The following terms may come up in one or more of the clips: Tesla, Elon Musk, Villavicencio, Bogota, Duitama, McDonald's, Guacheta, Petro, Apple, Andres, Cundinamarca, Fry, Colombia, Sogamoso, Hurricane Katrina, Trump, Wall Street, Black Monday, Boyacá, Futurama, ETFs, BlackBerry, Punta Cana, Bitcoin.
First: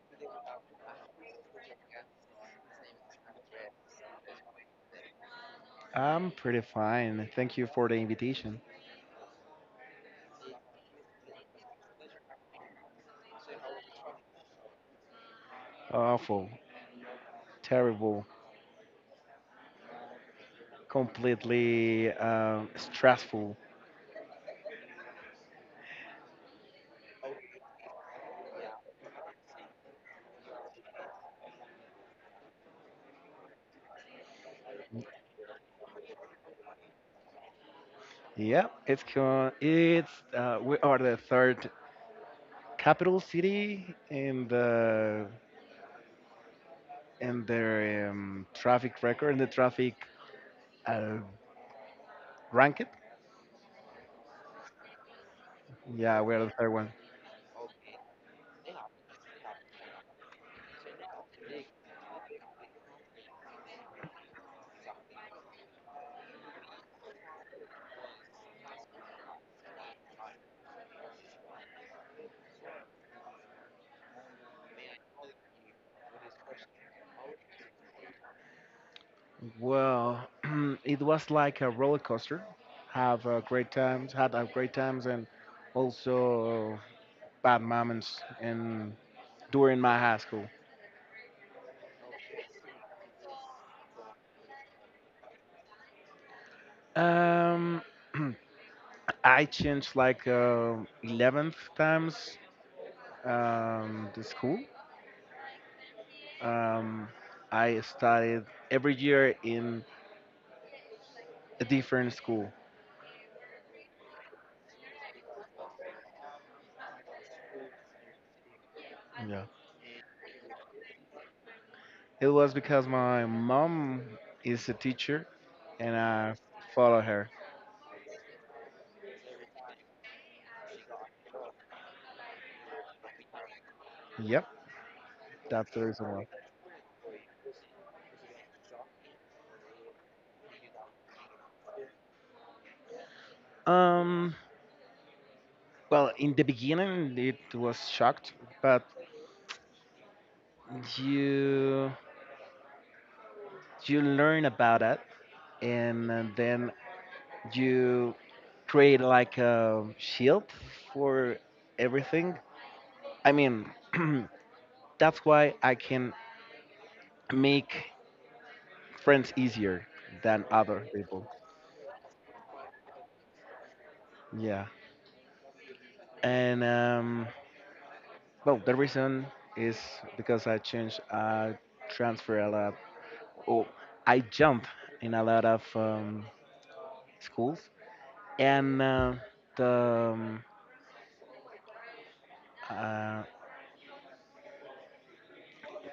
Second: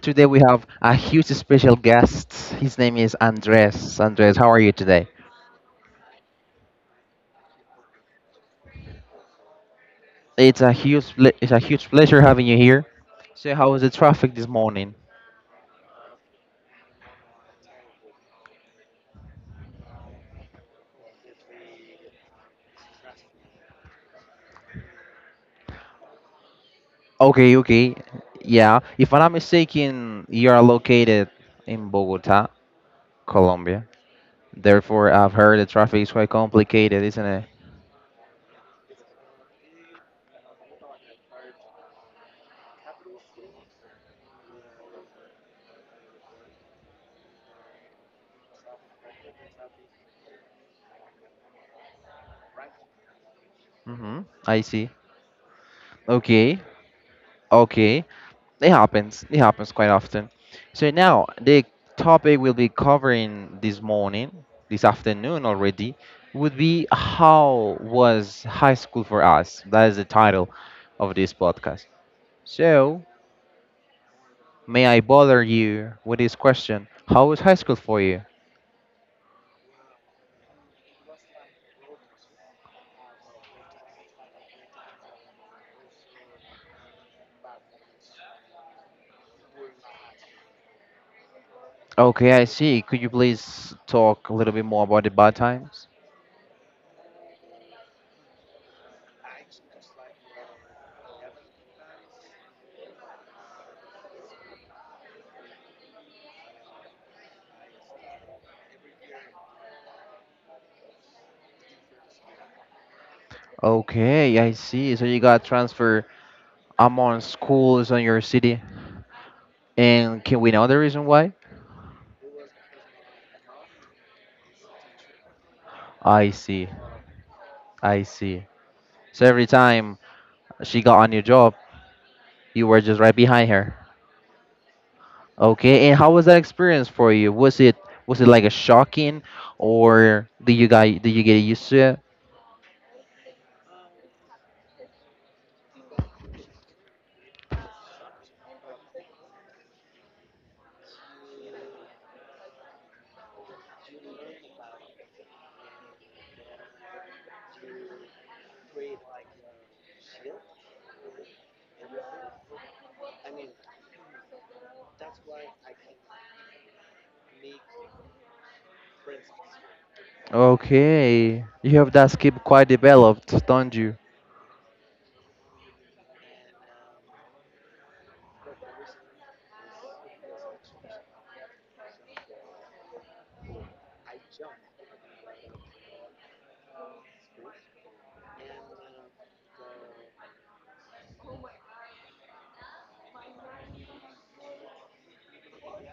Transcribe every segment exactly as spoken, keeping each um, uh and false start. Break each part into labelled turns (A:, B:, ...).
A: Today we have a huge special guest. His name is Andres. Andres, how are you today?
B: I'm pretty fine. Thank you for the invitation.
A: It's a huge ple- it's a huge pleasure having you here. So how was the traffic this morning?
B: Awful, terrible, completely um, stressful.
A: Okay, okay. Yeah, if I'm not mistaken, you are located in Bogota, Colombia. Therefore, I've heard the traffic is quite complicated, isn't it?
B: Yeah, it's co- it's uh, we are the third capital city in the in the um, traffic record in the traffic uh, ranking.
A: Mhm. I see.
B: Yeah, we are the
A: Okay.
B: third one.
A: Okay. It happens. It happens quite often. So now the topic we'll be covering this morning, this afternoon already, would be how was high school for us? That is the title of this podcast. So may I bother you with this question? How was high school for you?
B: Well, it was like a roller coaster. Have a great times, had a great times, and also bad moments and during my high school.
A: Okay, I see. Could you please talk a little bit more about the bad times?
B: Um, I changed like uh, eleven times um, the school. Um, I studied every year in a different school.
A: Okay, I see. So you got transfer among schools on your city,
B: Yeah.
A: and can we know the reason why?
B: It was because my mom is a teacher and
A: I
B: I
A: see.
B: follow her.
A: I see. So every time she got on your job, you were just right behind her.
B: Yep, that's the
A: Okay, and
B: reason
A: how
B: why.
A: was that experience for you? Was it was it like a shocking, or did you guys did you get used to it?
B: Um, well, in the beginning it was shocked, but you you learn about it, and uh, then you create like a shield for everything. I mean, that's why I can make friends easier than other people.
A: Okay, you have that skill quite developed, don't you?
B: Yeah. And um, well, the reason is because I changed, I transfer a lot. Oh, I jump in a lot of um, schools, and uh, the um, uh,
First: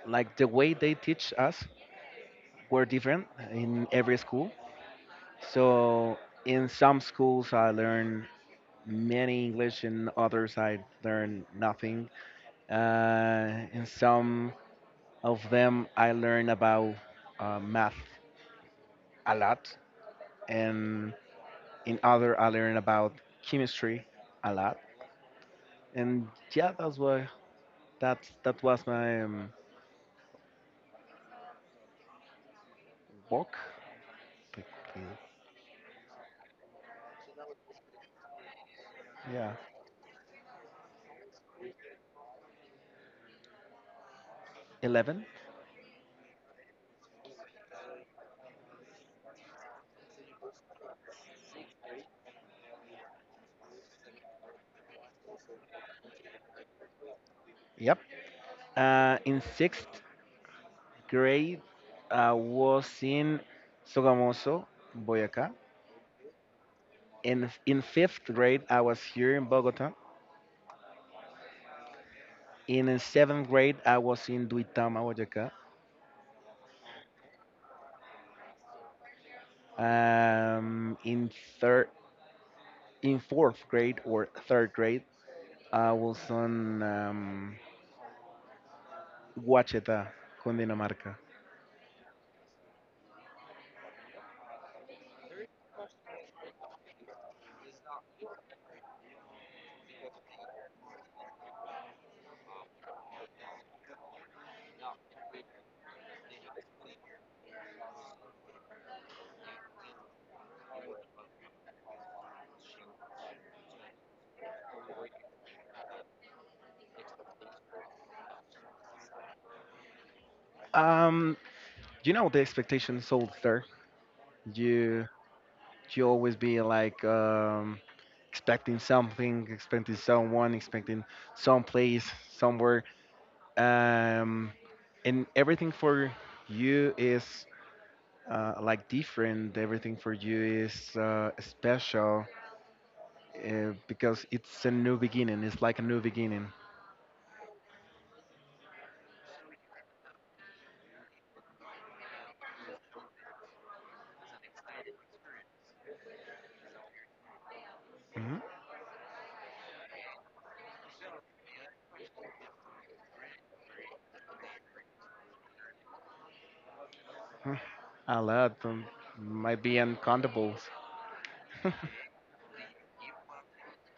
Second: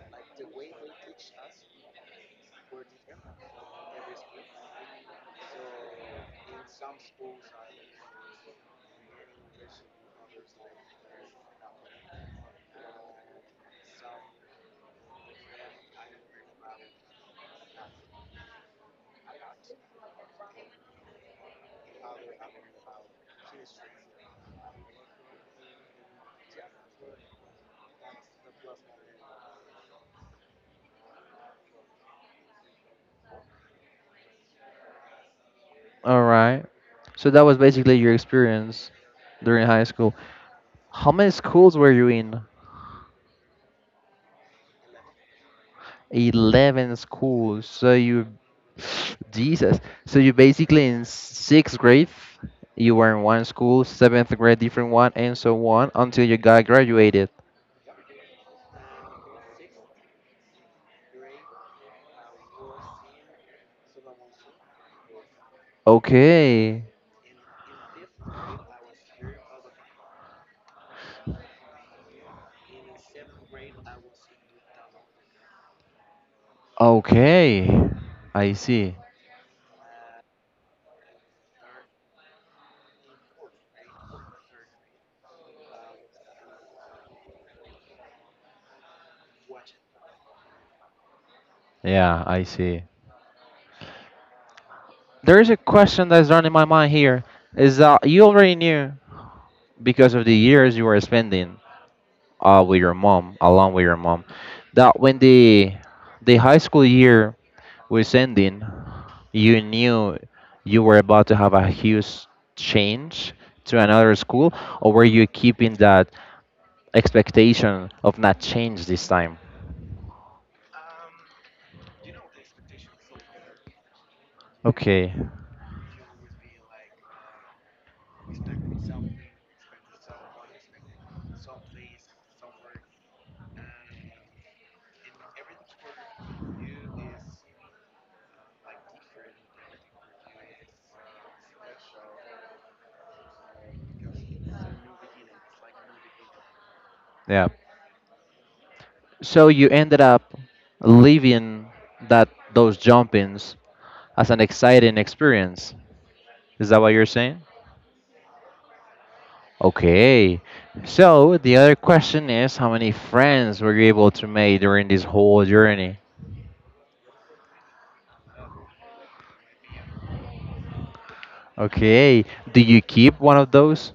B: like the way they teach us were different in every school. So in some schools, I learned many English, in others, I learned nothing. Uh, in some of them, I learned about uh, math a lot, and in other, I learned about chemistry a lot. And yeah, that's what that that was my um, book.
A: All right. So that was basically your experience
B: Yeah,
A: during high school. How many schools were you in?
B: eleven.
A: eleven schools. So you, Jesus. So you basically in sixth grade, you were in one school, seventh grade, different one, and so on until you got graduated.
B: Yep. Uh, in sixth grade, I was in Sogamoso, Boyacá.
A: Okay.
B: And in fifth grade, I was here in Bogota. In uh, seventh grade, I was in Duitama, Boyacá.
A: Okay, I see.
B: Um, in third, in fourth grade or third grade, I was on um, Guacheta, Cundinamarca.
A: Yeah, I see. There's a question that's running in my mind here. Is that you already knew because of the years you were spending uh, with your mom, along with your mom, that when the the high school year with ending, you knew you were about to have a huge change to another school, or were you keeping that expectation of not change this time?
B: Um, you know the expectation sold there. You
A: Okay,
B: you always be like um, expecting something, expecting someone, expecting some place, somewhere. Um, and everything for you is uh, like different. Everything for you is uh, special uh, because it's a new beginning. It's like a new beginning.
A: yeah. So you ended up leaving that those jumpings as an exciting experience. Is that what you're saying?
B: Mhm.
A: Okay. So the other question is how many friends were you able to make during this whole journey?
B: mm A lot um, might be uncountables.
A: Okay. Do you keep one of those?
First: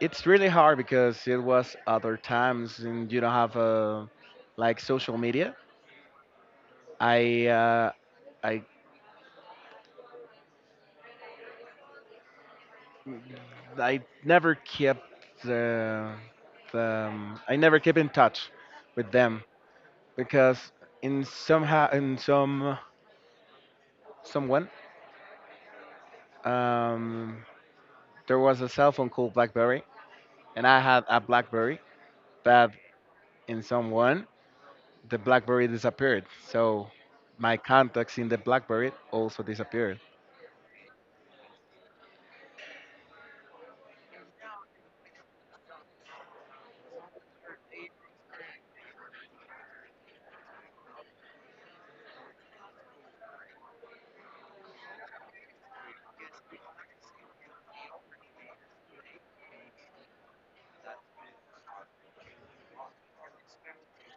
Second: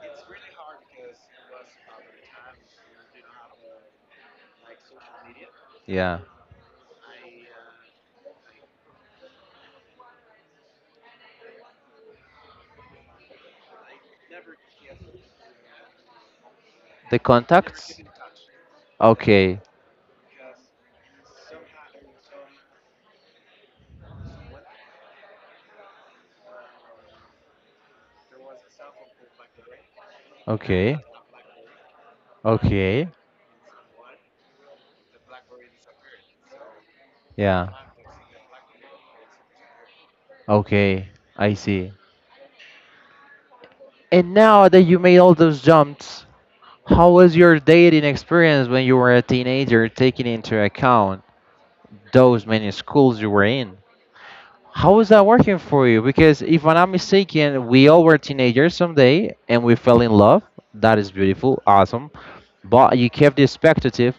B: It's really hard because it was other times and you don't have uh, like social media.
A: Yeah.
B: I uh, I I never kept the, the
A: The
B: um, I never kept
A: contacts?
B: in touch with them
A: Okay,
B: because in somehow in some someone, Um, there was a cell phone called BlackBerry, and I
A: okay,
B: had a BlackBerry, but
A: okay.
B: in someone the BlackBerry disappeared. So my
A: Yeah,
B: contacts in the BlackBerry also disappeared.
A: okay, I see. And now that you made all those jumps, how was your dating experience when you were a teenager, taking into account those many schools you were in? How was that working for you? Because if I'm not mistaken, we all were teenagers someday and we fell in love. That is beautiful, awesome. But you kept the expectative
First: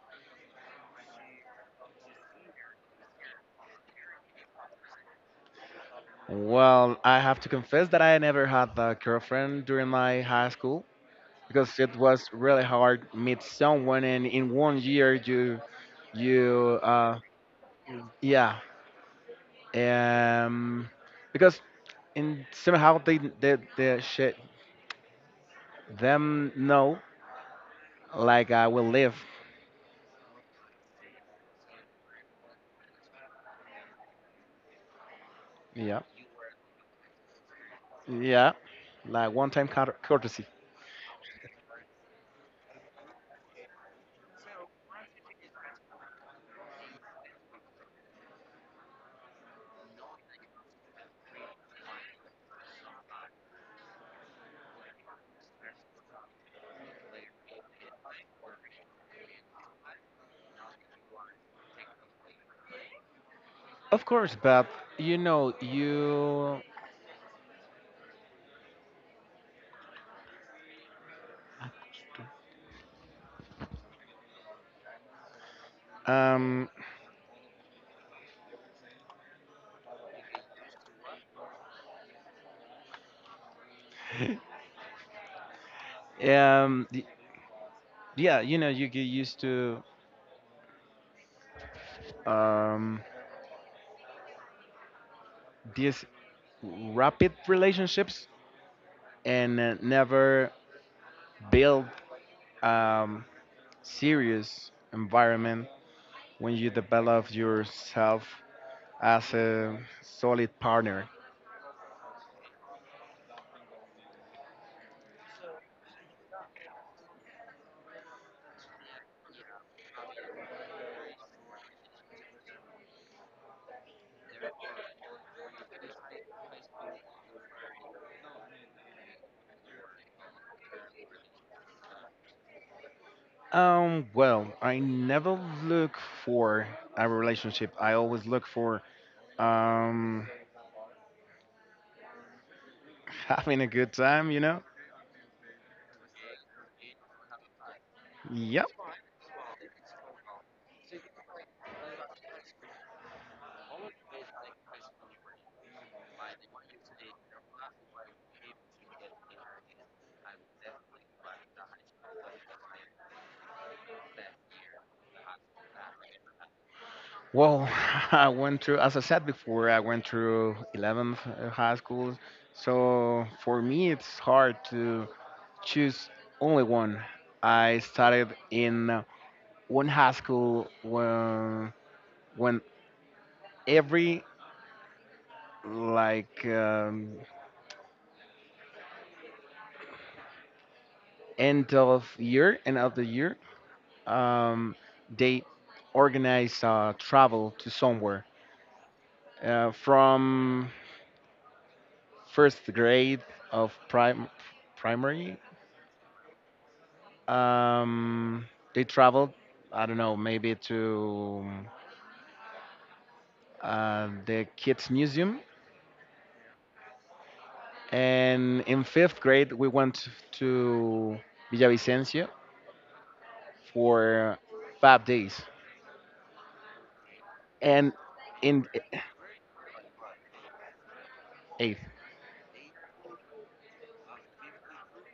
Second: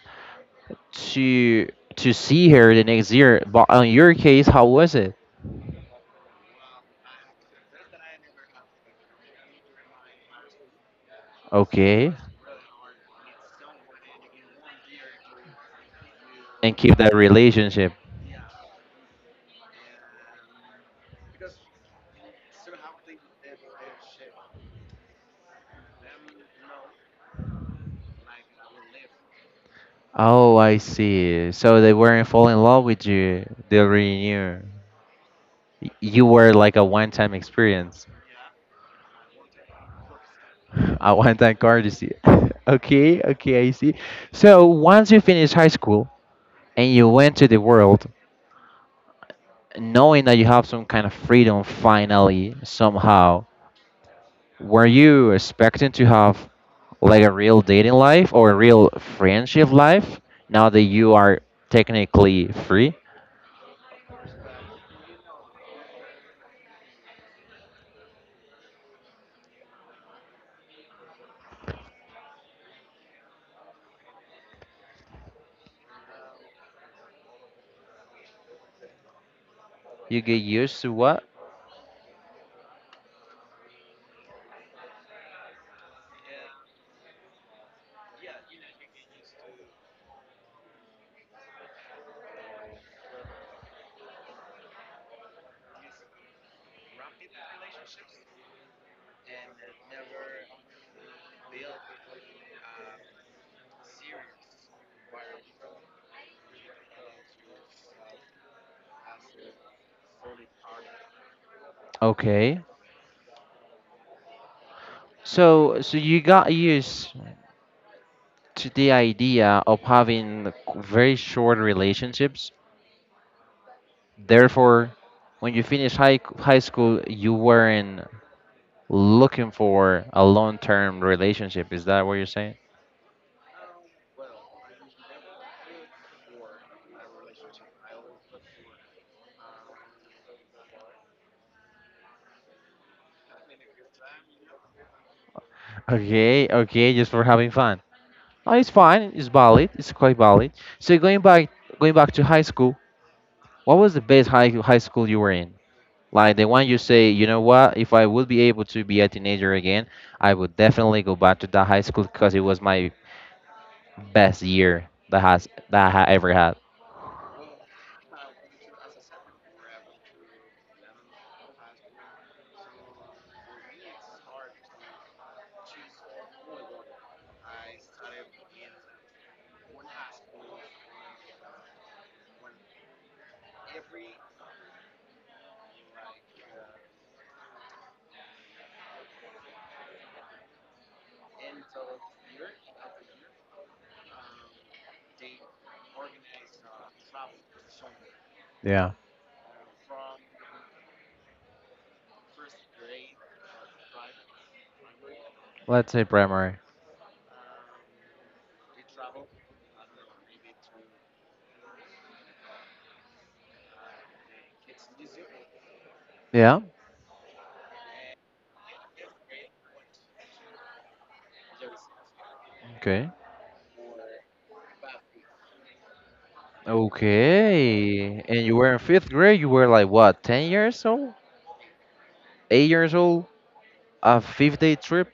A: to to see her the next year. But on your case, how was it?
B: Well, I have to confess that I never had a girlfriend during my high school because it
A: Okay.
B: was really hard meet someone, and in one year you.
A: And
B: you
A: keep that
B: uh
A: relationship.
B: yeah. um because in somehow they they, they shit them know, like I will live.
A: Oh, I see. So they weren't fall in love with you. They already knew. Y-
B: Yeah,
A: You were like a one-time experience,
B: yeah, like one-time cour- courtesy.
A: a one-time courtesy. Okay, okay, I see. So once you finish high school and you went to the world, knowing that you have some kind of freedom finally, somehow, were you expecting to have like a real dating life or a real friendship life now that you are technically free?
B: Of course, but you know, you um
A: You get used to what?
B: um y- yeah, you know, you get used to um these rapid relationships and uh, never build um serious environment when you develop yourself as a solid partner.
A: Okay. So so you got used to the idea of having very short relationships. Therefore, when you finish high high school, you weren't looking for a long-term relationship. Is that what you're saying?
B: Um, well, I never look for a relationship. I always look for Um, having a good time, you know?
A: Okay, okay, just for having fun. Oh,
B: Yep.
A: it's fine. It's valid. It's quite valid. So going back going back to high school, what was the best high high school you were in? Like the one you say, you know what? If I would be able to be a teenager again, I would definitely go back to that high school because it was my best year that has that I ha- ever had.
B: Well, I went through, as I said before, I went through eleventh high school. So for me, it's hard to choose only one. I started in one high school when, when every like um, end of year, and of the year, um, they organize uh, travel to somewhere
A: Yeah.
B: uh, from first grade of prim- primary.
A: Let's say primary.
B: Um, they traveled, I don't know, maybe to uh, the kids' museum.
A: Yeah.
B: And in fifth grade, we went to Villavicencio
A: Okay.
B: for five days. And
A: Okay. And you
B: in
A: were in fifth grade. You were like what, ten years old,
B: eighth,
A: eight years old? A fifth-day trip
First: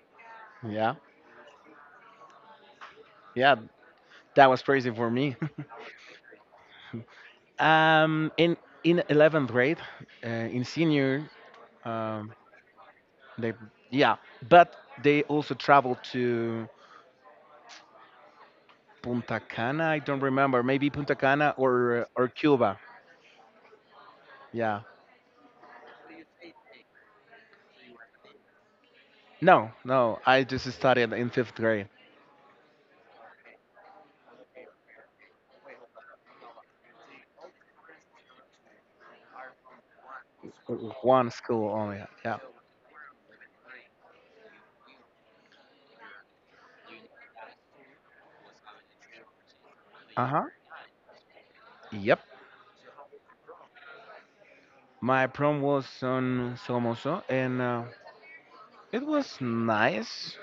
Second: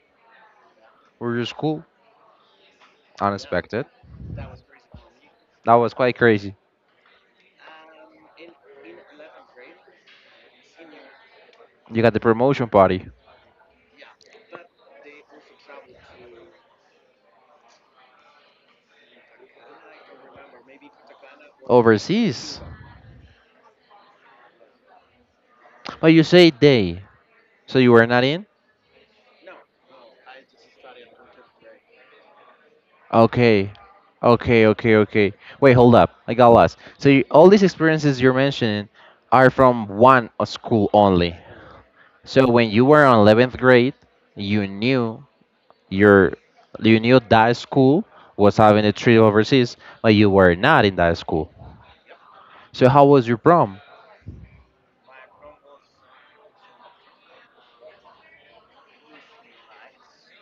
B: yeah,
A: with your school?
B: yeah,
A: Unexpected.
B: that was crazy for me.
A: That was quite crazy.
B: um, in in eleventh grade, uh, in senior,
A: You got the
B: um,
A: promotion party
B: they yeah, but they also traveled to Punta Cana, I don't remember. Maybe Punta Cana or or
A: overseas.
B: Cuba. Yeah.
A: But you say they. So you were not in?
B: No, no. I just started in fifth grade.
A: Okay. Okay, okay, okay. Wait, hold up. I got lost. So you, all these experiences you're mentioning are from one o- school
B: One
A: only.
B: school only. Yeah.
A: So when you were on eleventh grade, you knew your you knew that school was having a trip overseas, but
B: Uh
A: you
B: huh.
A: were not in that school.
B: Yep.
A: So how was your prom?
B: My prom was on Somoso, and uh, it was nice.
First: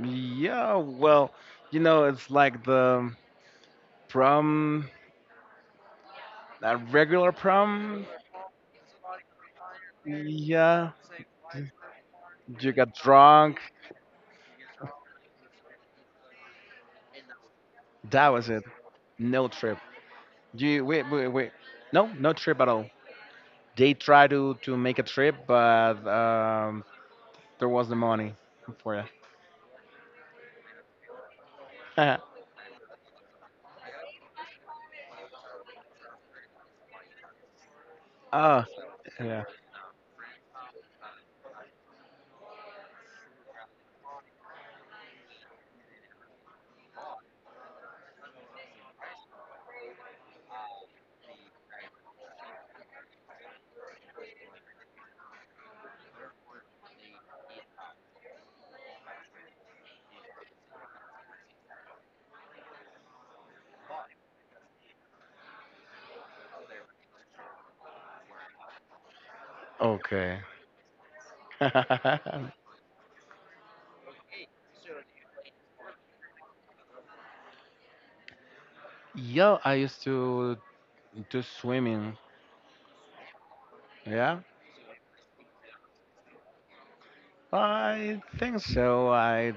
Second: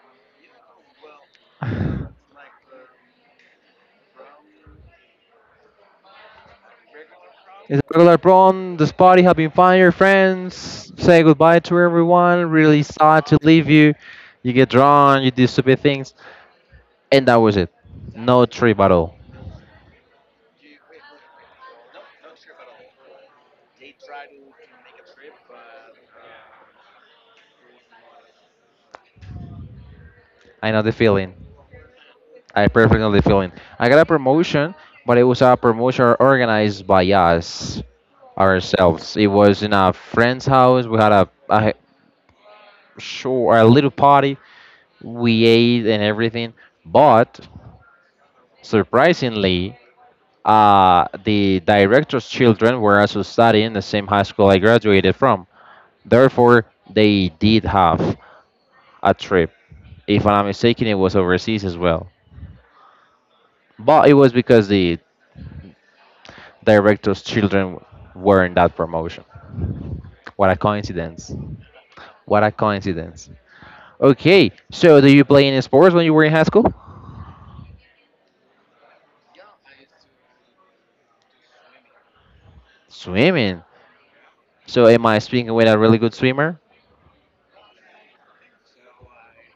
B: Yeah. Well, you know, it's like the prom, a regular
A: It's a
B: prom.
A: regular prom, this party having fun, your friends
B: Yeah.
A: say goodbye to everyone,
B: You
A: really
B: got
A: sad to
B: drunk.
A: leave you, you get drunk, you do stupid things. And that was it.
B: That
A: No
B: was it.
A: trip at all.
B: No trip. You wait, wait, wait. No, no trip at all. They tried to to make a trip, but um, there was the money for
A: I know the feeling.
B: that.
A: I perfectly know the feeling. I got a promotion, but it was a promotion organized by us
B: Ah,
A: ourselves. It
B: yeah.
A: was in a friend's house. We had a, a short, a little party. We ate and everything. But surprisingly, uh, the director's children were also studying the same high school I graduated from. Therefore, they did have a trip. If I'm not mistaken, it was overseas as well. But it was because the director's children were in that promotion.
B: Okay.
A: What a coincidence. What a coincidence. Okay, so do you play any sports when you were in high school?
B: Yeah, I used to do swimming.
A: Swimming.
B: Yeah,
A: So am I speaking with a really good swimmer?
B: I think so. I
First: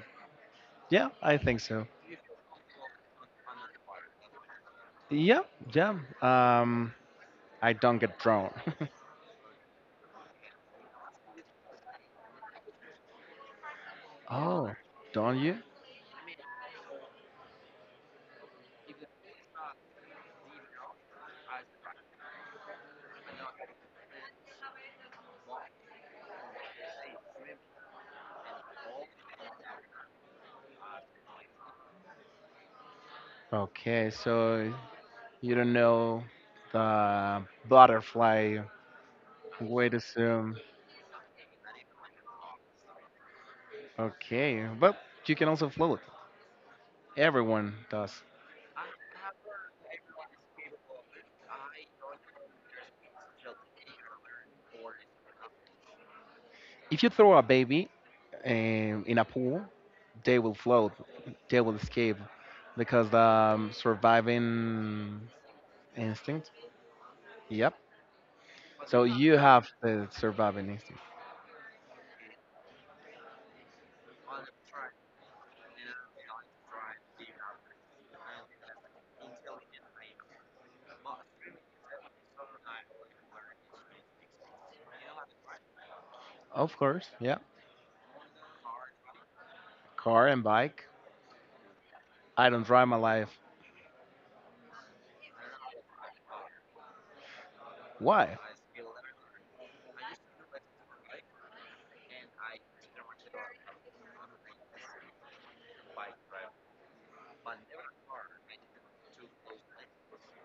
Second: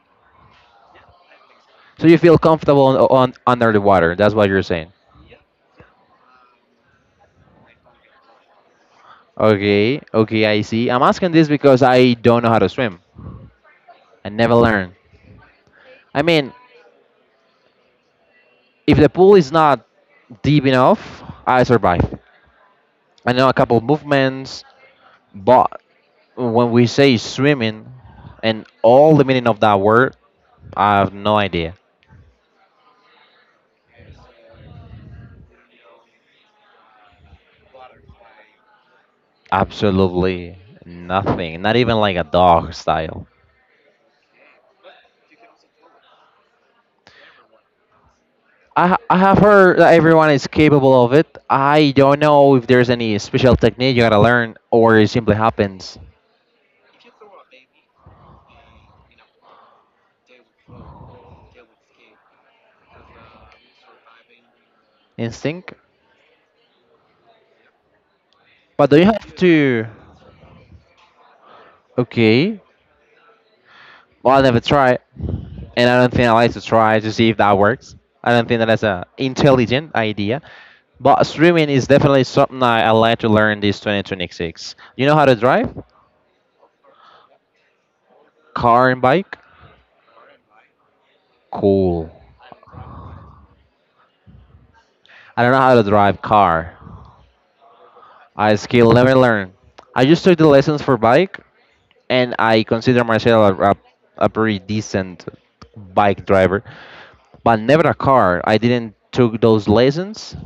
B: Yeah, I think so.
A: So you feel comfortable on, on under the water. That's what you're saying.
B: Yeah, yeah. Um, I don't get drowned.
A: Okay, okay, I see. I'm asking this because I don't know how to swim. I never
B: Oh,
A: learned.
B: don't you?
A: I mean, if the pool is not deep enough, I survive. I know a couple movements, but when we say swimming and all the meaning of that word, I have no idea.
B: Okay, so you don't know the butterfly way to swim.
A: Absolutely nothing. Not even like a dog style.
B: Okay, but you can also float. Everyone does.
A: I, ha- I have heard that everyone is capable of it. I don't know if there's any special technique you gotta learn or it simply happens
B: If you throw a baby um, in a pool, they will float, they will escape because the um, surviving
A: instinct.
B: instinct. Yep.
A: But do you
B: So
A: have
B: you have
A: to?
B: the surviving instinct.
A: Okay. Well, I never try, and I don't think I like to try to see if that works. I don't think that that's a intelligent idea. But streaming is definitely something I, I like to learn this twenty twenty-six. You know how to drive?
B: Of course. Yeah.
A: Car and bike?
B: Car and bike.
A: Cool.
B: I don't drive my life.
A: I don't know how to drive car.
B: Why?
A: I still never learned. I just took the lessons for bike and I consider myself a, a, a pretty decent bike driver, but never a car. I didn't took those lessons.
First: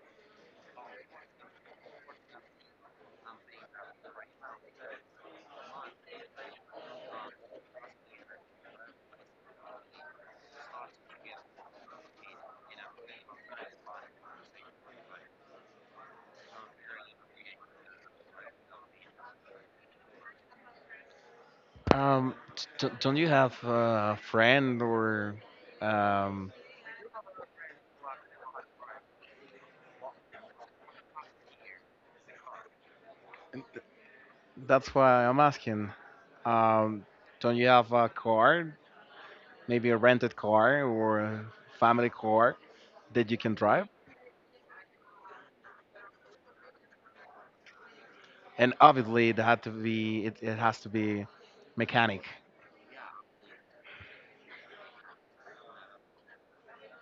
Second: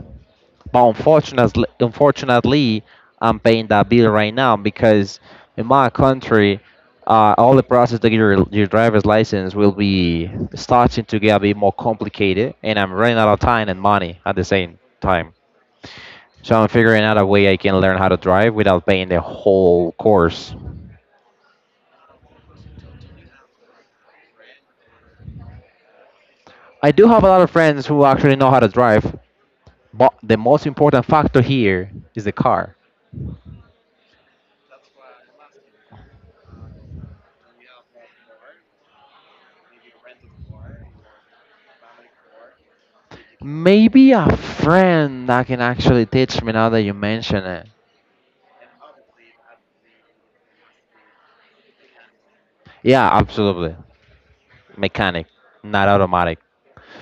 A: But unfortunately, unfortunately, I'm paying that bill right now because in my country, uh, all the process to get your, your driver's license will be starting to get a bit more complicated, and I'm running out of time and money at the same time. So I'm figuring out a way I can learn how to drive without paying the whole course.
B: Um, t- don't you have uh, a friend or. Um,
A: I do have a lot of friends who actually know how to drive, but the most important factor here is the car.
B: that's why I'm asking. Um, don't you have a car? Maybe a rented car or a family car that you can drive,
A: Maybe a friend that can actually teach me now that you mention it.
B: and obviously it had to be it, it has to be mechanic.
A: Yeah, absolutely. Mechanic, not automatic.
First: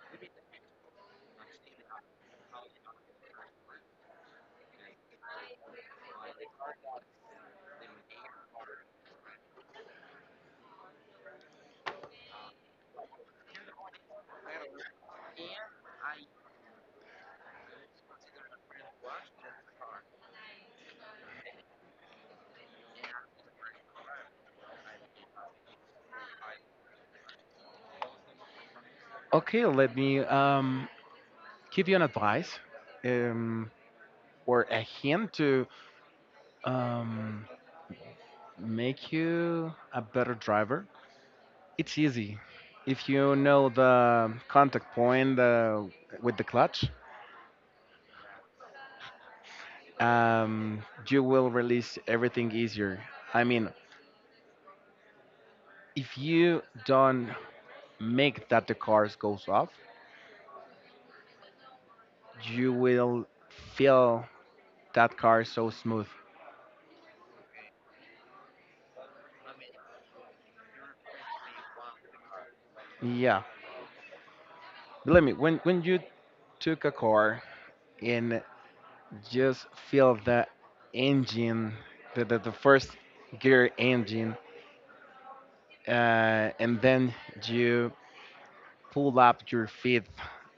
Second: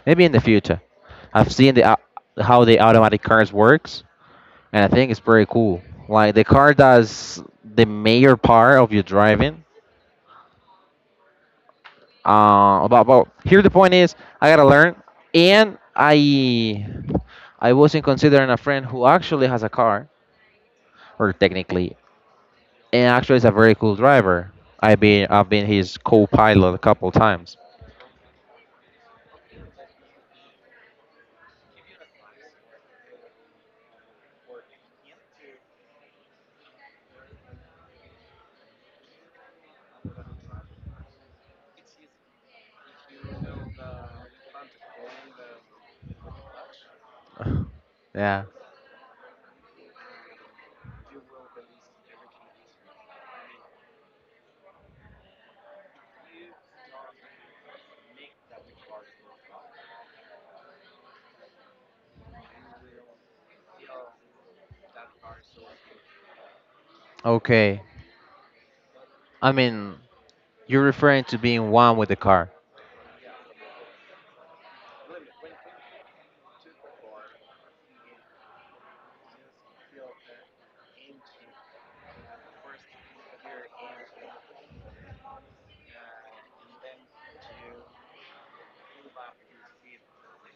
A: Maybe in the future. I've seen the au- how the automatic cars works, and I think it's pretty cool. Like the car does the major part of your driving. Uh, about, about here the point is I gotta learn, and I I wasn't considering a friend who actually has a car, or technically, and actually is a very cool driver. I've been I've been his co-pilot a couple times.
B: Okay, let me um, give you an advice um, or a hint to um, make you a better driver. It's easy if you know the contact point uh, with the clutch.
A: Yeah.
B: Um, you will release everything easier. I mean, if you don't make that the cars goes off, you will feel that car is so smooth.
A: Okay. I mean, you're referring to being one with the car.
B: Yeah, believe me, when when you took a car and just feel the engine, the the, the first gear engine, uh, and then you pull up your feet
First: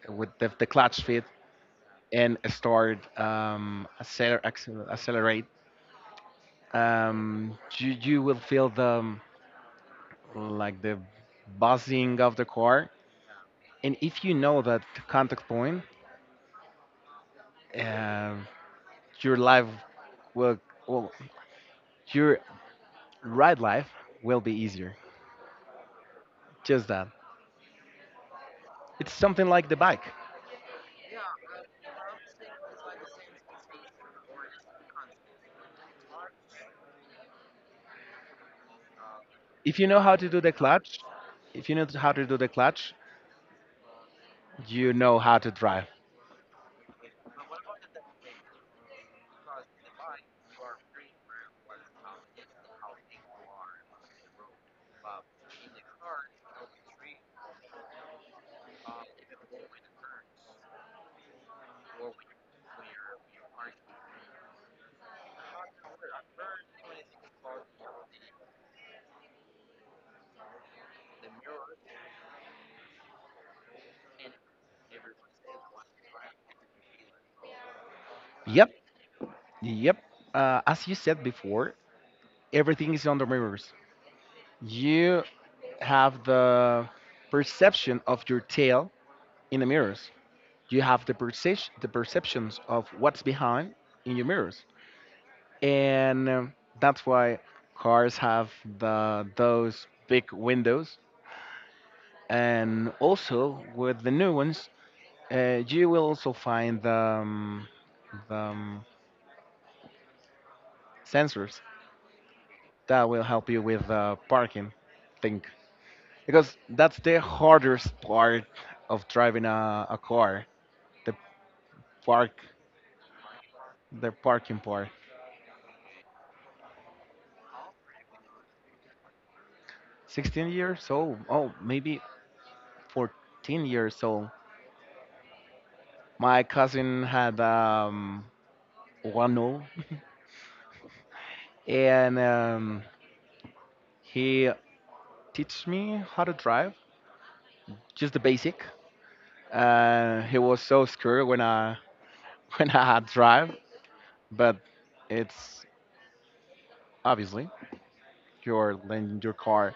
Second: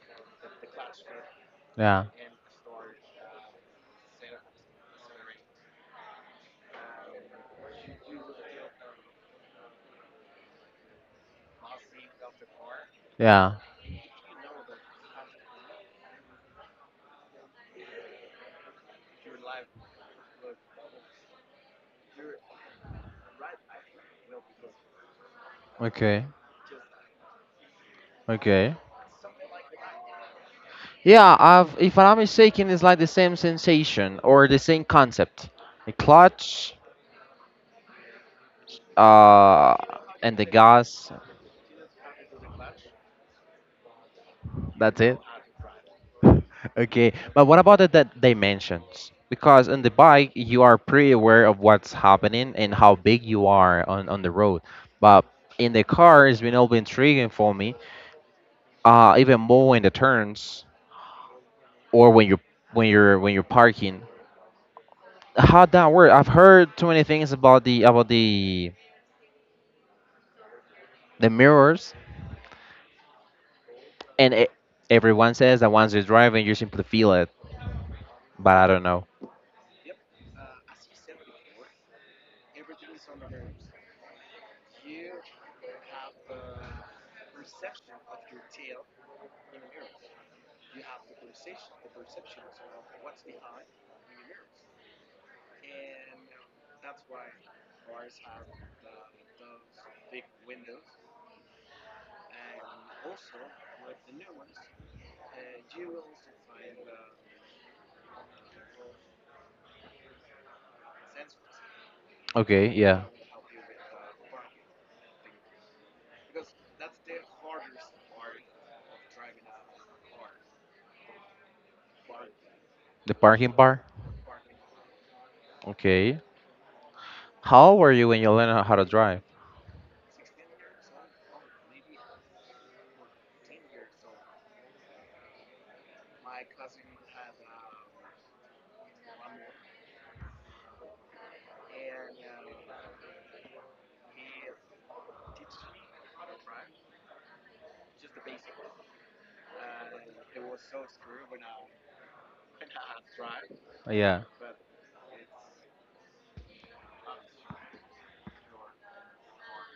B: with the, the clutch feet
A: Yeah,
B: and start um, acceler- accel- accelerate. Um, you you will feel the like the buzzing of the car,
A: yeah.
B: and if you know that contact point. Uh, your life Well, well, your ride life will be easier.
A: Okay,
B: Just that.
A: okay.
B: It's something like the bike.
A: Yeah, I've, if I'm not mistaken, it's like the same sensation or the same concept. The clutch, uh,
B: If you know how to
A: and
B: do
A: the
B: the clutch,
A: gas.
B: If you know how to do the clutch, you
A: That's it.
B: know how to drive.
A: Okay, but what about the, the dimensions? Because on the bike, you are pretty aware of what's happening and how big you are on, on the road. But in the car, it's been all been intriguing for me. Uh, even more in the turns or when you're when you're when you're parking. How that work? I've heard too many things about the about the the mirrors, and e everyone says that once you're driving, you simply feel it. But I
B: Yep,
A: don't know.
B: yep. Uh, as you said before, everything is on the mirrors. You have the perception of your tail in the mirrors. You have the perception, the perceptions of what's behind in your mirrors. And um, that's why cars have the those big windows. And also with the new ones, uh, you will also find the, um, the um, sensors
A: Okay, yeah,
B: that will help you with uh, parking thing because that's the hardest part of driving a, a car, the park
A: the parking bar.
B: the parking part.
A: Okay, how old were you when you learned how to drive?
B: sixteen years old, oh maybe fourteen years old. My cousin had um one, and um, he teach me how to drive, just the basic. Uh, he was so scared when I when I had drive,
A: Yeah,
B: but it's obviously you're lending your car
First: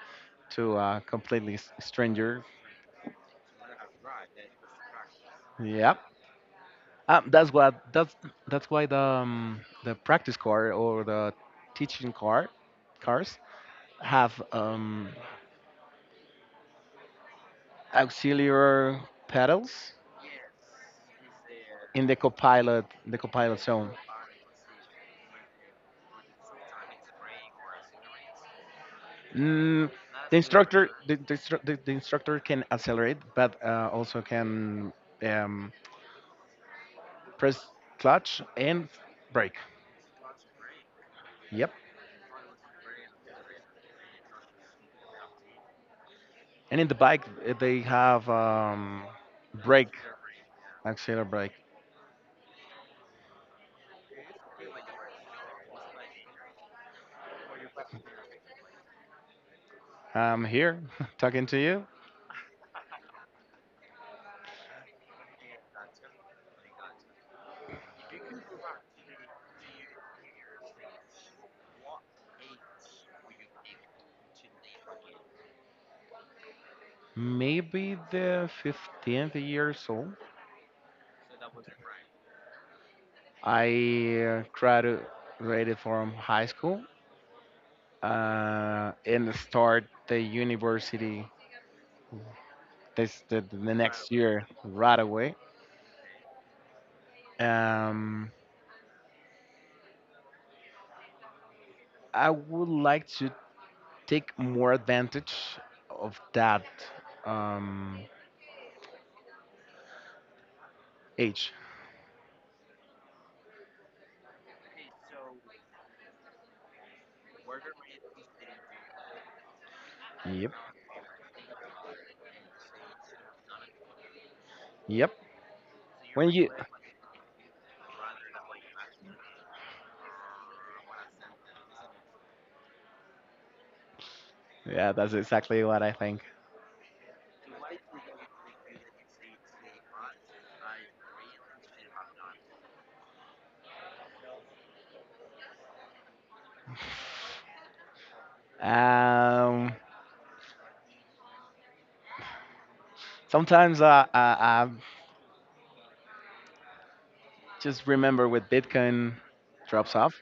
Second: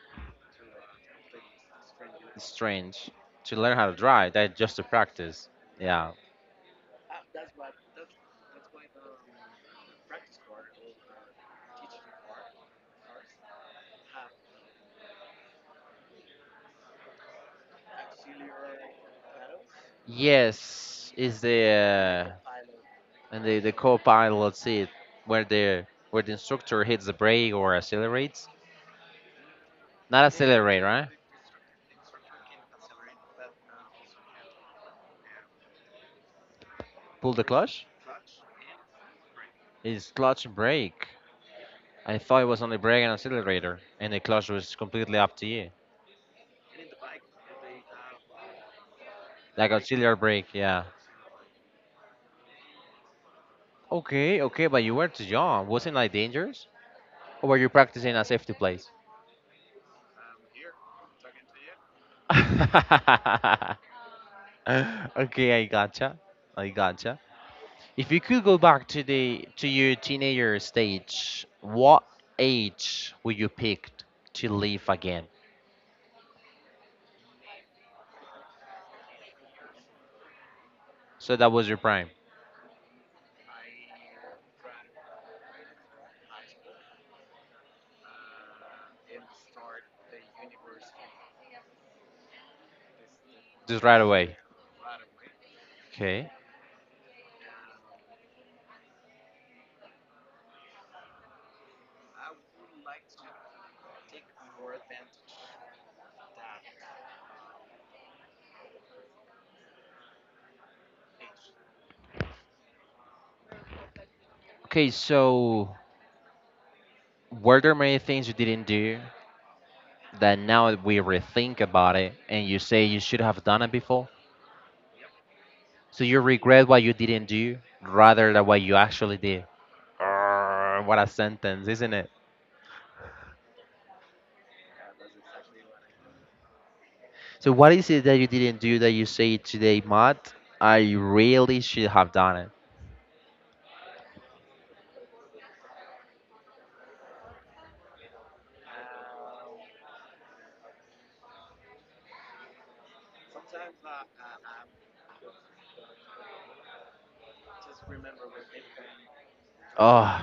B: to a completely s- stranger.
A: strange to learn how to drive. That just to practice.
B: Yep.
A: Yeah.
B: Um, that's what that's that's why the um, the practice car or the teaching car cars have um, auxiliary pedals
A: Yes, is
B: in the
A: the uh,
B: copilot the
A: and the
B: copilot
A: the
B: zone.
A: co-pilot seat where the where the instructor hits the brake or accelerates.
B: Mm,
A: Not
B: the
A: accelerate,
B: instructor,
A: right?
B: the, the, instru- the, the instructor can accelerate, but uh, also can um,
A: Pull the
B: press
A: clutch?
B: clutch and brake.
A: It's clutch brake.
B: Yep.
A: I thought it was only brake and accelerator, and the clutch was completely up to you.
B: And in the bike, uh, they have um,
A: Like
B: brake,
A: auxiliary brake, yeah.
B: accelerate brake.
A: Okay, okay, but you were too young. Wasn't like dangerous? Or were you practicing a safety place?
B: I'm here talking to you.
A: Okay, I gotcha. I gotcha. If you could go back to the to your teenager stage, what age would you pick to leave again?
B: Maybe the fifteenth years old.
A: So that was your prime.
B: I uh, graduated from high school uh, and start the university this the, the
A: Just right
B: next
A: away.
B: year right away.
A: Okay.
B: Um, I would like to take more advantage of that um, age.
A: Okay, so were there many things you didn't do that
B: Yep.
A: now that we rethink about it and you say you should have done it before?
B: Yep.
A: So you
B: When you,
A: regret what you didn't do rather than what you actually did. Arr, what a sentence, isn't it?
B: yeah, that's exactly what I think.
A: So what is it that you didn't do that you say today, Matt? I really should have done.
B: Um, sometimes I, I, I just remember with Bitcoin drops off.
A: Oh,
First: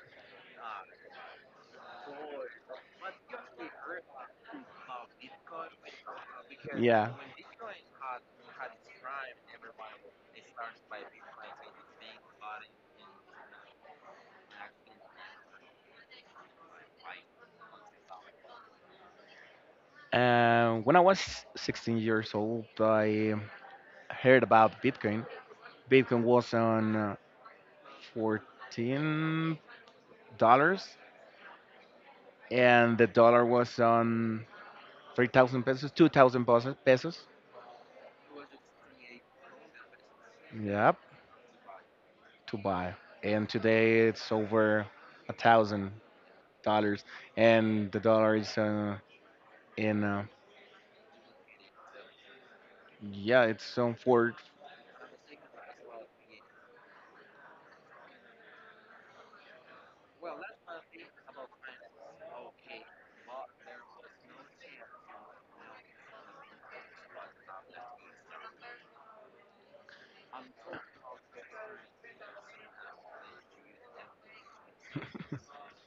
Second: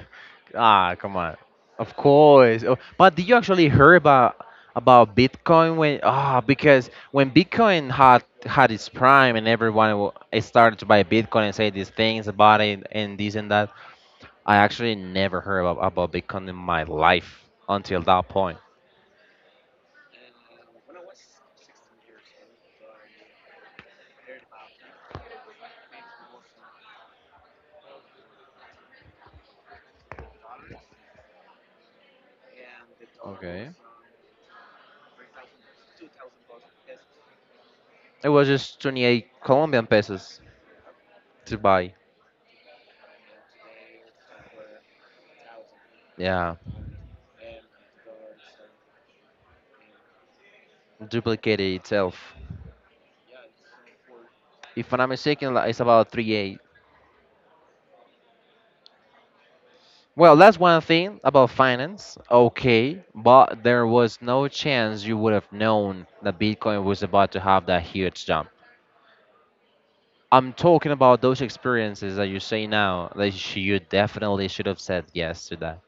A: ah, come on. Of course. Oh, but did you actually hear about about Bitcoin when? Ah, because
B: Yeah.
A: when Bitcoin had had its prime and everyone wa- started to buy Bitcoin and say these things about it and this and that, I actually never heard about, about Bitcoin in my life until that point.
B: Uh, when I was sixteen years old, I heard about Bitcoin. Bitcoin was on uh, fourteen dollars, and the dollar was on three thousand pesos, two thousand pesos.
A: It was just twenty-eight Colombian pesos
B: Yep,
A: to buy.
B: to buy. And today it's over a thousand
A: Yeah,
B: dollars, and the dollar is uh, in. Uh,
A: duplicated itself.
B: yeah, it's on four.
A: If I'm not mistaken, like, it's about three eight. Well, that's one thing about finance. Okay, but there was no chance you would have known that Bitcoin was about to have that huge jump. I'm talking about those experiences that you say now that sh- you definitely should have said yes to that.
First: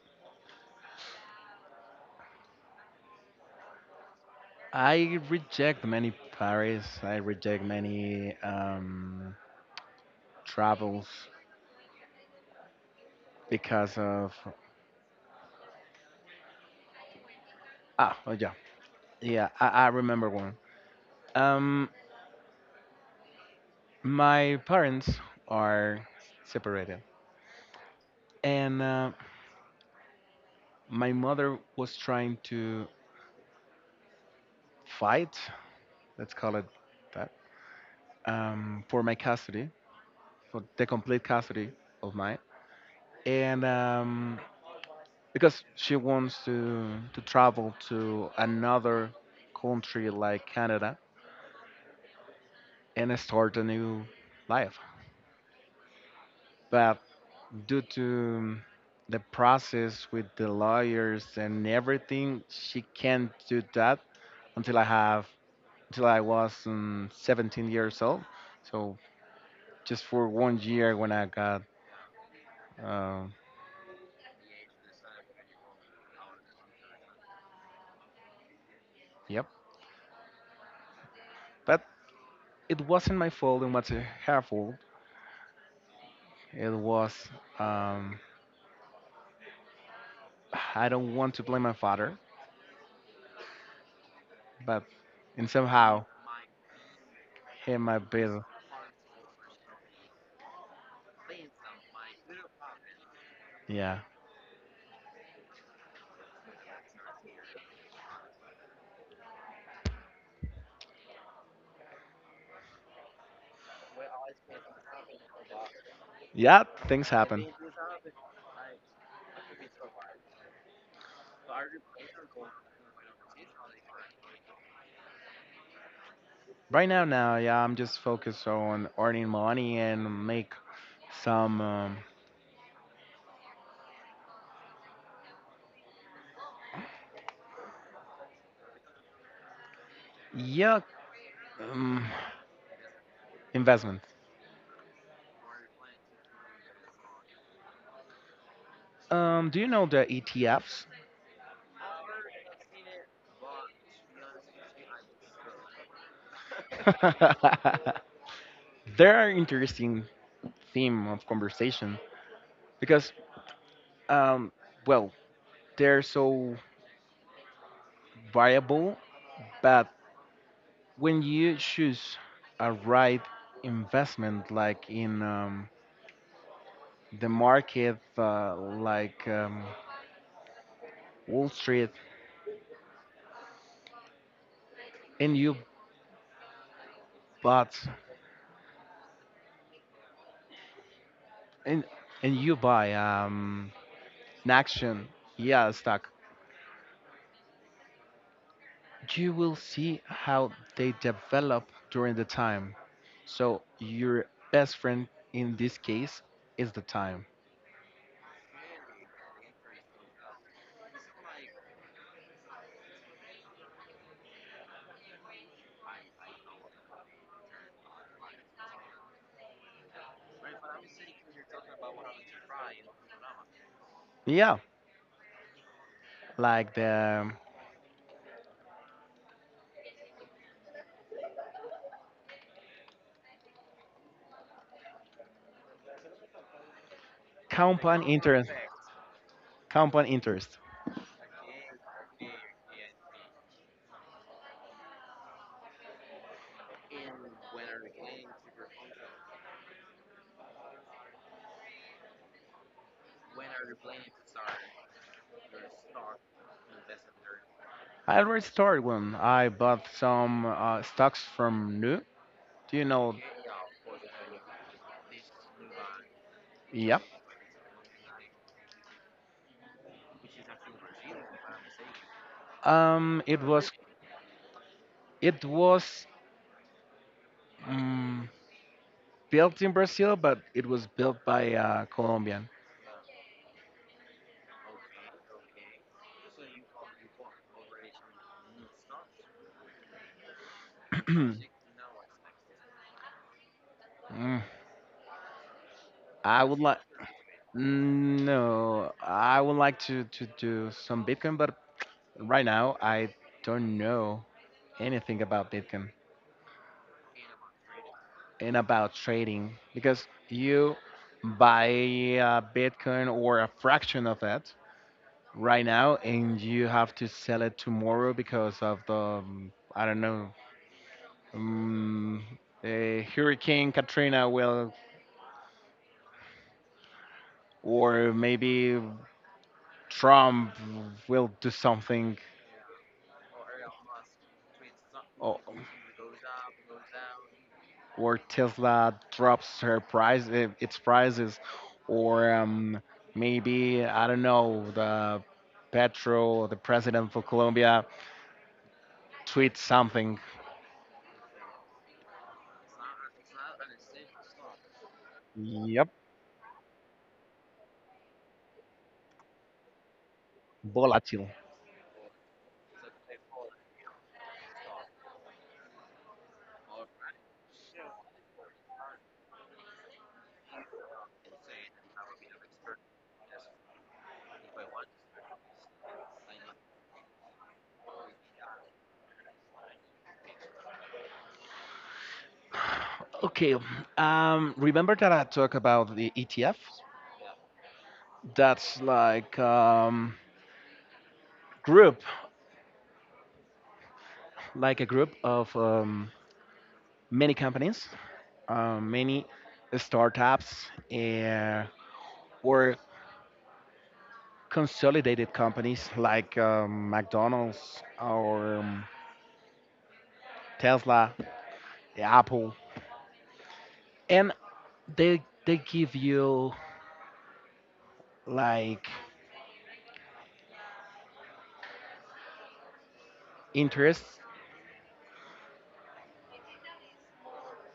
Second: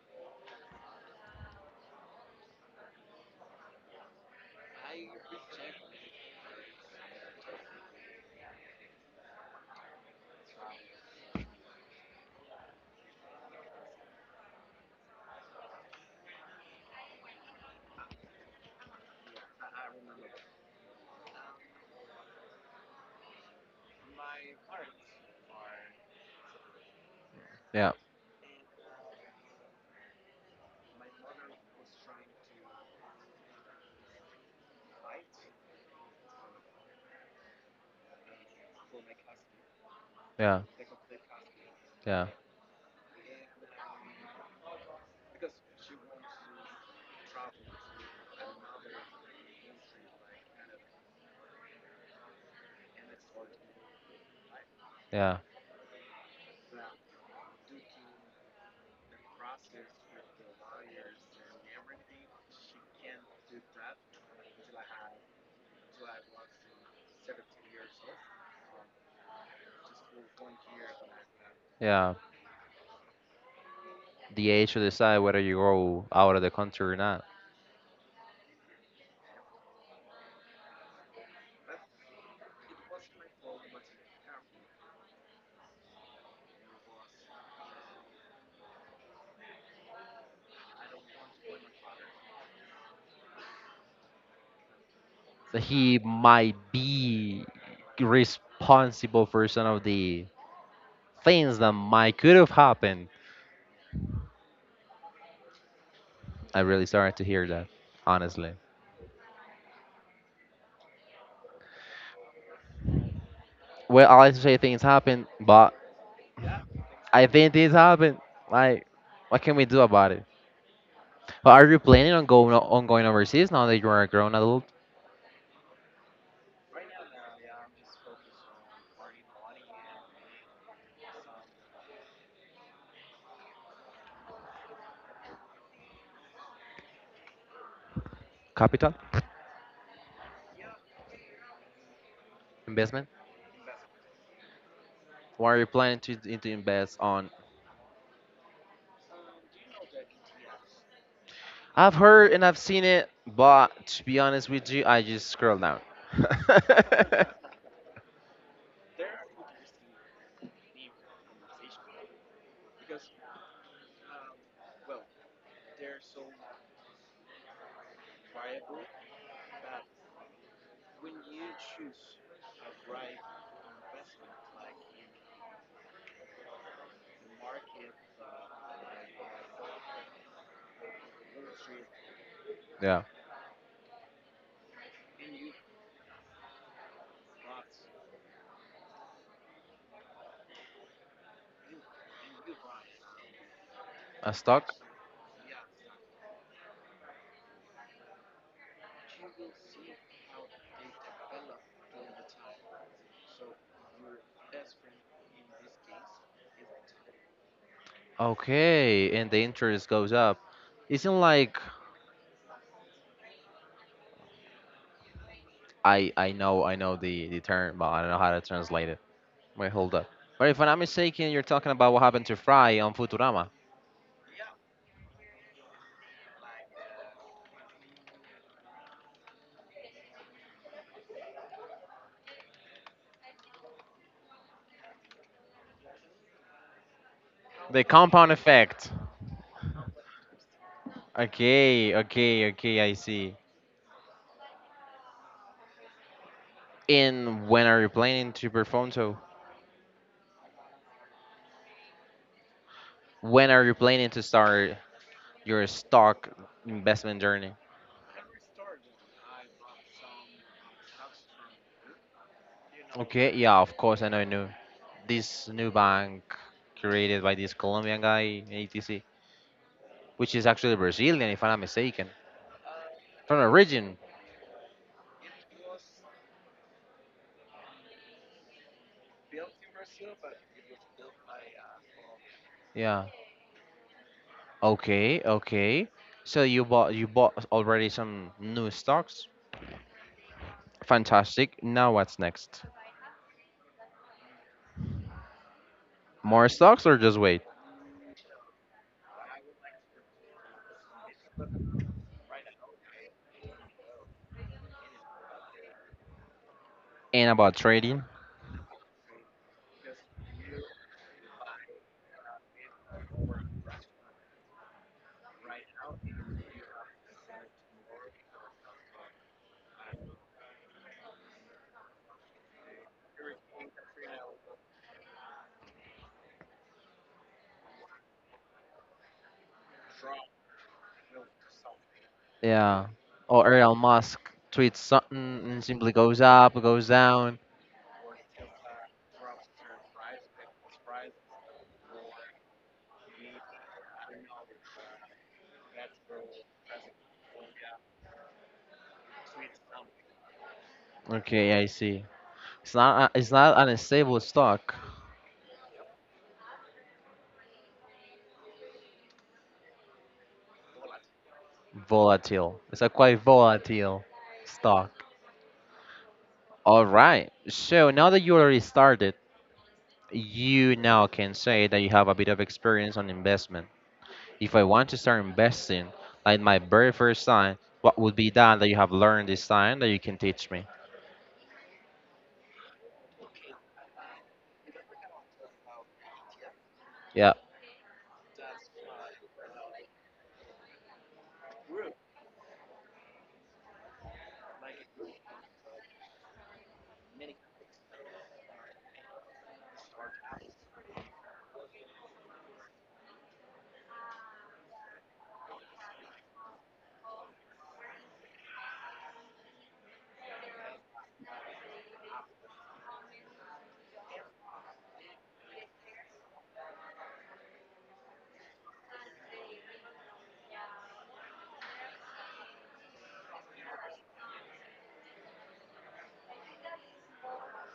B: I reject many Paris. I reject many um, travels because of Ah, oh yeah, yeah. I, I remember one. Um, my parents are separated,
A: Yeah,
B: and uh, my mother was trying to fight. Let's call it that. Um, for my custody,
A: yeah,
B: for the complete custody of
A: yeah,
B: mine, and um, because she wants to to travel to another country like Canada and start a new life,
A: yeah,
B: but due to um, the process with the lawyers and everything, she can't do that until I have until I was um, seventeen years old. So just for one year when I got,
A: yeah.
B: uh,
A: The age to decide whether you go out of the country or not.
B: yep. But it wasn't my fault. And what's her fault. It was um, I don't want to blame my father, but and
A: So he
B: somehow
A: might be
B: he might be.
A: responsible for some of the things that might could have happened.
B: Yeah,
A: I'm really sorry to hear that, honestly. Well, I like to say things happen, but
B: yeah, things
A: I
B: happen.
A: think this happened. Like, what can we do about it? But are you planning on going on going overseas now that you are a grown adult?
B: Right now, now, yeah, I'm just focused on earning money and make some, um,
A: Capital
B: yeah, um,
A: investment.
B: investment.
A: What are you planning to d- to invest on?
B: Um, do you know the E T Fs?
A: I've heard and I've seen it, but to be honest with you, I just scroll down.
B: They're an interesting theme of conversation because, um, well, they're so variable, but when you choose a right investment, like in um, the market, uh, like um, Wall Street,
A: Yeah,
B: and you bought and and you buy um,
A: a
B: an
A: stock.
B: action, yeah, stock. You will see how they develop during the time, so your best friend in this case is the time.
A: Okay, and the interest goes up. Isn't like I I know I know the the term, but I don't know how to translate it. Wait, hold up. But if I'm not mistaken, you're talking about what happened to Fry on Futurama.
B: Yeah, like the
A: The
B: compound
A: compound
B: interest
A: effect.
B: compound interest.
A: Okay, okay, okay, I see. And when are you planning to perform so? When are you planning to start your stock investment journey?
B: I already started when I bought some uh, stocks from nu. Do you know?
A: Okay, yeah, of course, I know, I knew. This new bank
B: Yeah.
A: created by this Colombian guy, A T C, which is actually Brazilian, if I'm not mistaken.
B: um
A: From
B: it was
A: origin,
B: it was mm built in Brazil, but it was built by a Colombian.
A: yeah. Okay, okay. So you bought you bought already some new stocks. Fantastic. Now what's next?
B: Mm, I
A: More
B: would like.
A: stocks or just wait?
B: No, I would like to to do some Bitcoin, but right now I don't know anything about Bitcoin
A: And about trading.
B: and about trading because you buy a Bitcoin or a fraction of that right now, and you have to sell it tomorrow because of the um, I don't know. Um, uh, Hurricane Katrina will, or maybe Trump will do something,
A: Yeah. Or Elon Musk tweets something
B: or,
A: and simply goes up, goes down.
B: or Tesla drops her price, eh, its prices, or um, maybe I don't know, the Petro, the president for Colombia, tweets something.
A: Okay, I see. It's not a, it's not an unstable stock.
B: Yep. Volatile.
A: Volatile. It's a quite volatile stock. All right. So now that you already started, you now can say that you have a bit of experience on investment. If I want to start investing, like my very first sign, what would be that that you have learned this time that you can teach me?
B: Okay, um, remember that I talked about the E T F?
A: Yeah.
B: That's like um, group, like a group of um, many companies, uh, many startups, uh, were consolidated companies like um, McDonald's or um, Tesla, Apple, and they they give you like interest.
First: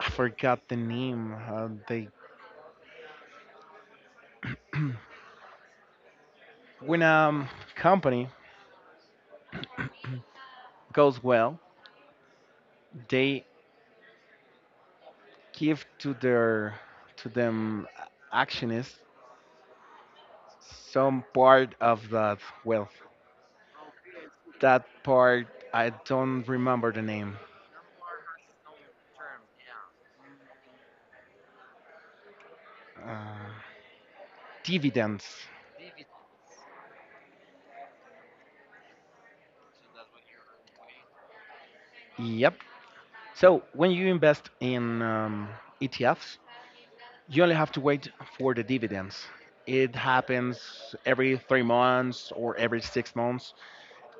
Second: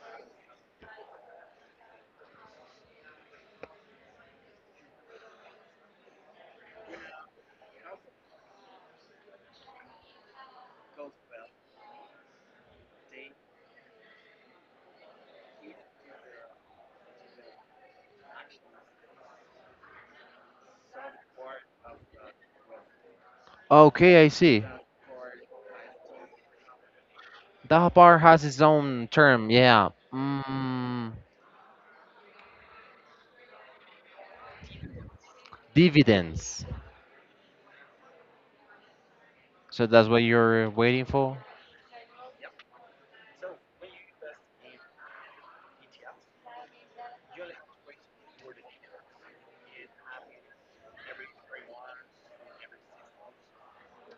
B: I forgot the name. Uh, they When a company goes well, they give to their to them actionists some part of that wealth.
A: Okay, I see.
B: That part I don't remember the name.
A: That bar has its own term. Yeah. Mm,
B: uh, Dividends.
A: dividends. So that's what you're waiting for?
B: Yep. So when you invest in um, E T Fs, you only have to wait for the dividends. It happens every three months or every six months,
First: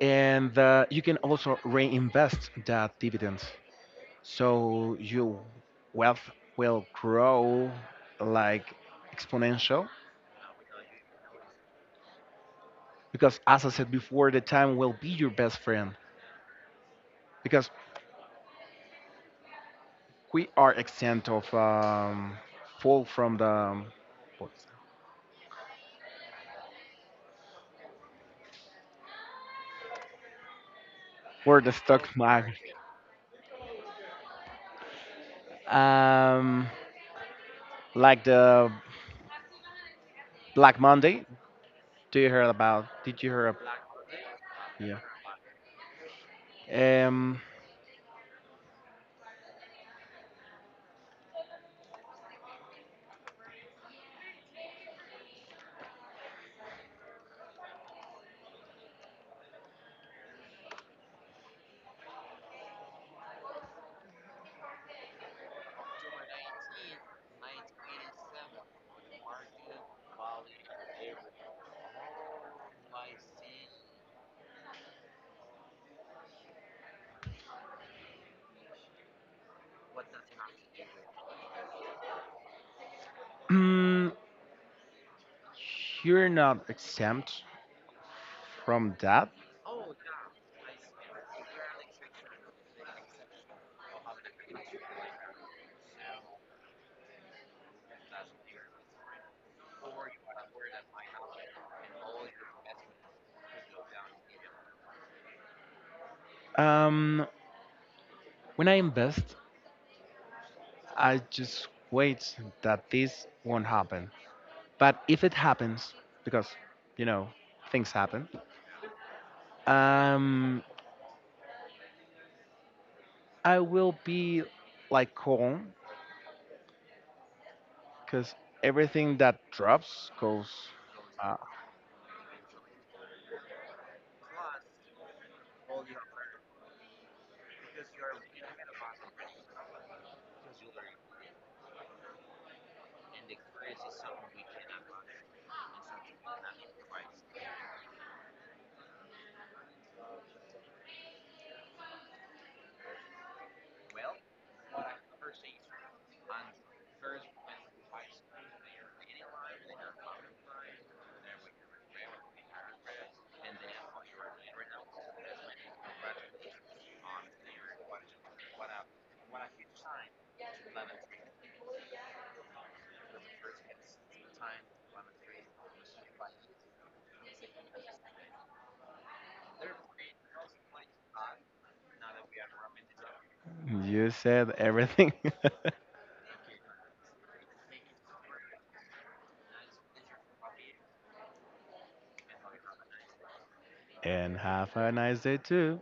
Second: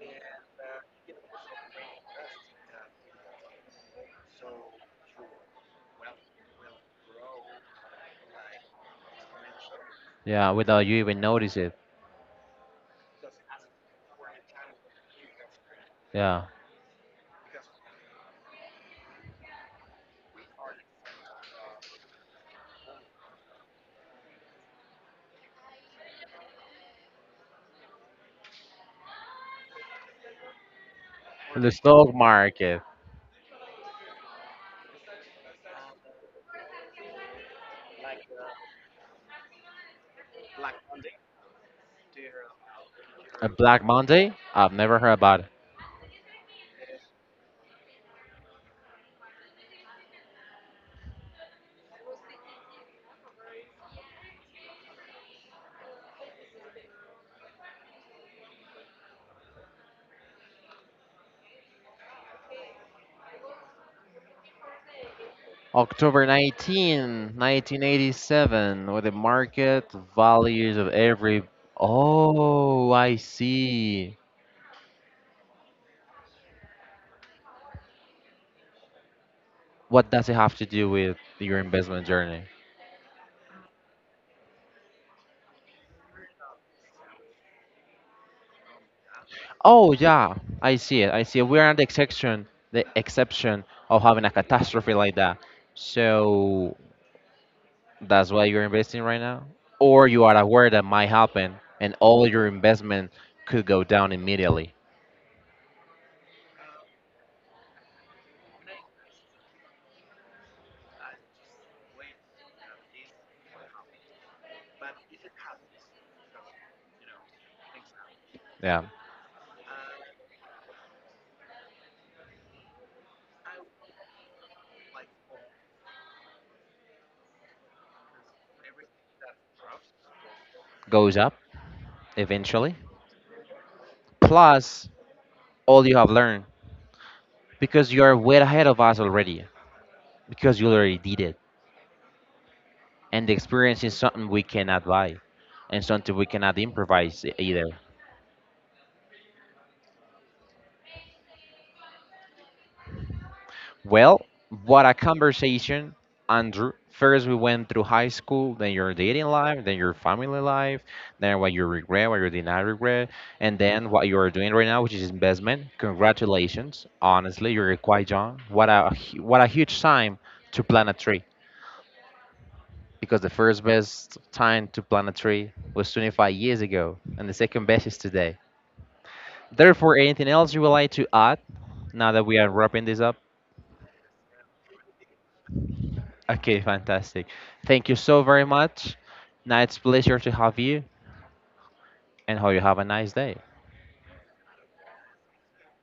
B: and uh, you can also reinvest that dividends. So your wealth will grow like exponential
A: Yeah, without you even notice it.
B: because, as I said before, the time will be your best friend
A: Yeah.
B: because we are exempt of um, fall from the um, where the
A: The
B: stock
A: stock
B: market.
A: market.
B: Um, like the Black Monday. Do you hear about? Did you
A: A
B: hear? About,
A: Black Monday? I've
B: yeah.
A: never heard about it.
B: Um,
A: October nineteenth, nineteen, nineteen eighty-seven, with the market values of every. Oh, I see. What does it have to do with your investment journey?
B: you're not exempt from that.
A: Oh, yeah, I see it. I see it. We're on the exception, the exception of having a catastrophe like that. So that's why you're investing right now? Or you are aware that might happen and all your investment could go down immediately.
B: Um, when I invest, I just wait that this won't happen. But if it happens, because you know things happen,
A: Yeah,
B: um, I will be like calm because everything that drops goes.
A: goes up
B: Uh,
A: eventually. Plus, all you have learned because you are way ahead of us already because you already did it. And the experience is something we cannot buy and something we cannot improvise e- either. Well, what a conversation, Andrew. First, we went through high school, then your dating life, then your family life, then what you regret, what you did not regret, and then what you are doing right now, which is investment. Congratulations. Honestly, you're quite young. What a, hu- what a huge time to plant a tree. Because the first best time to plant a tree was twenty-five years ago, and the second best is today. Therefore, anything else you would like to add now that we are wrapping this up?
B: you said everything.
A: Okay, fantastic. Thank you so very much. Now it's a pleasure to have you, and hope you have a nice day.
B: And have a nice day too.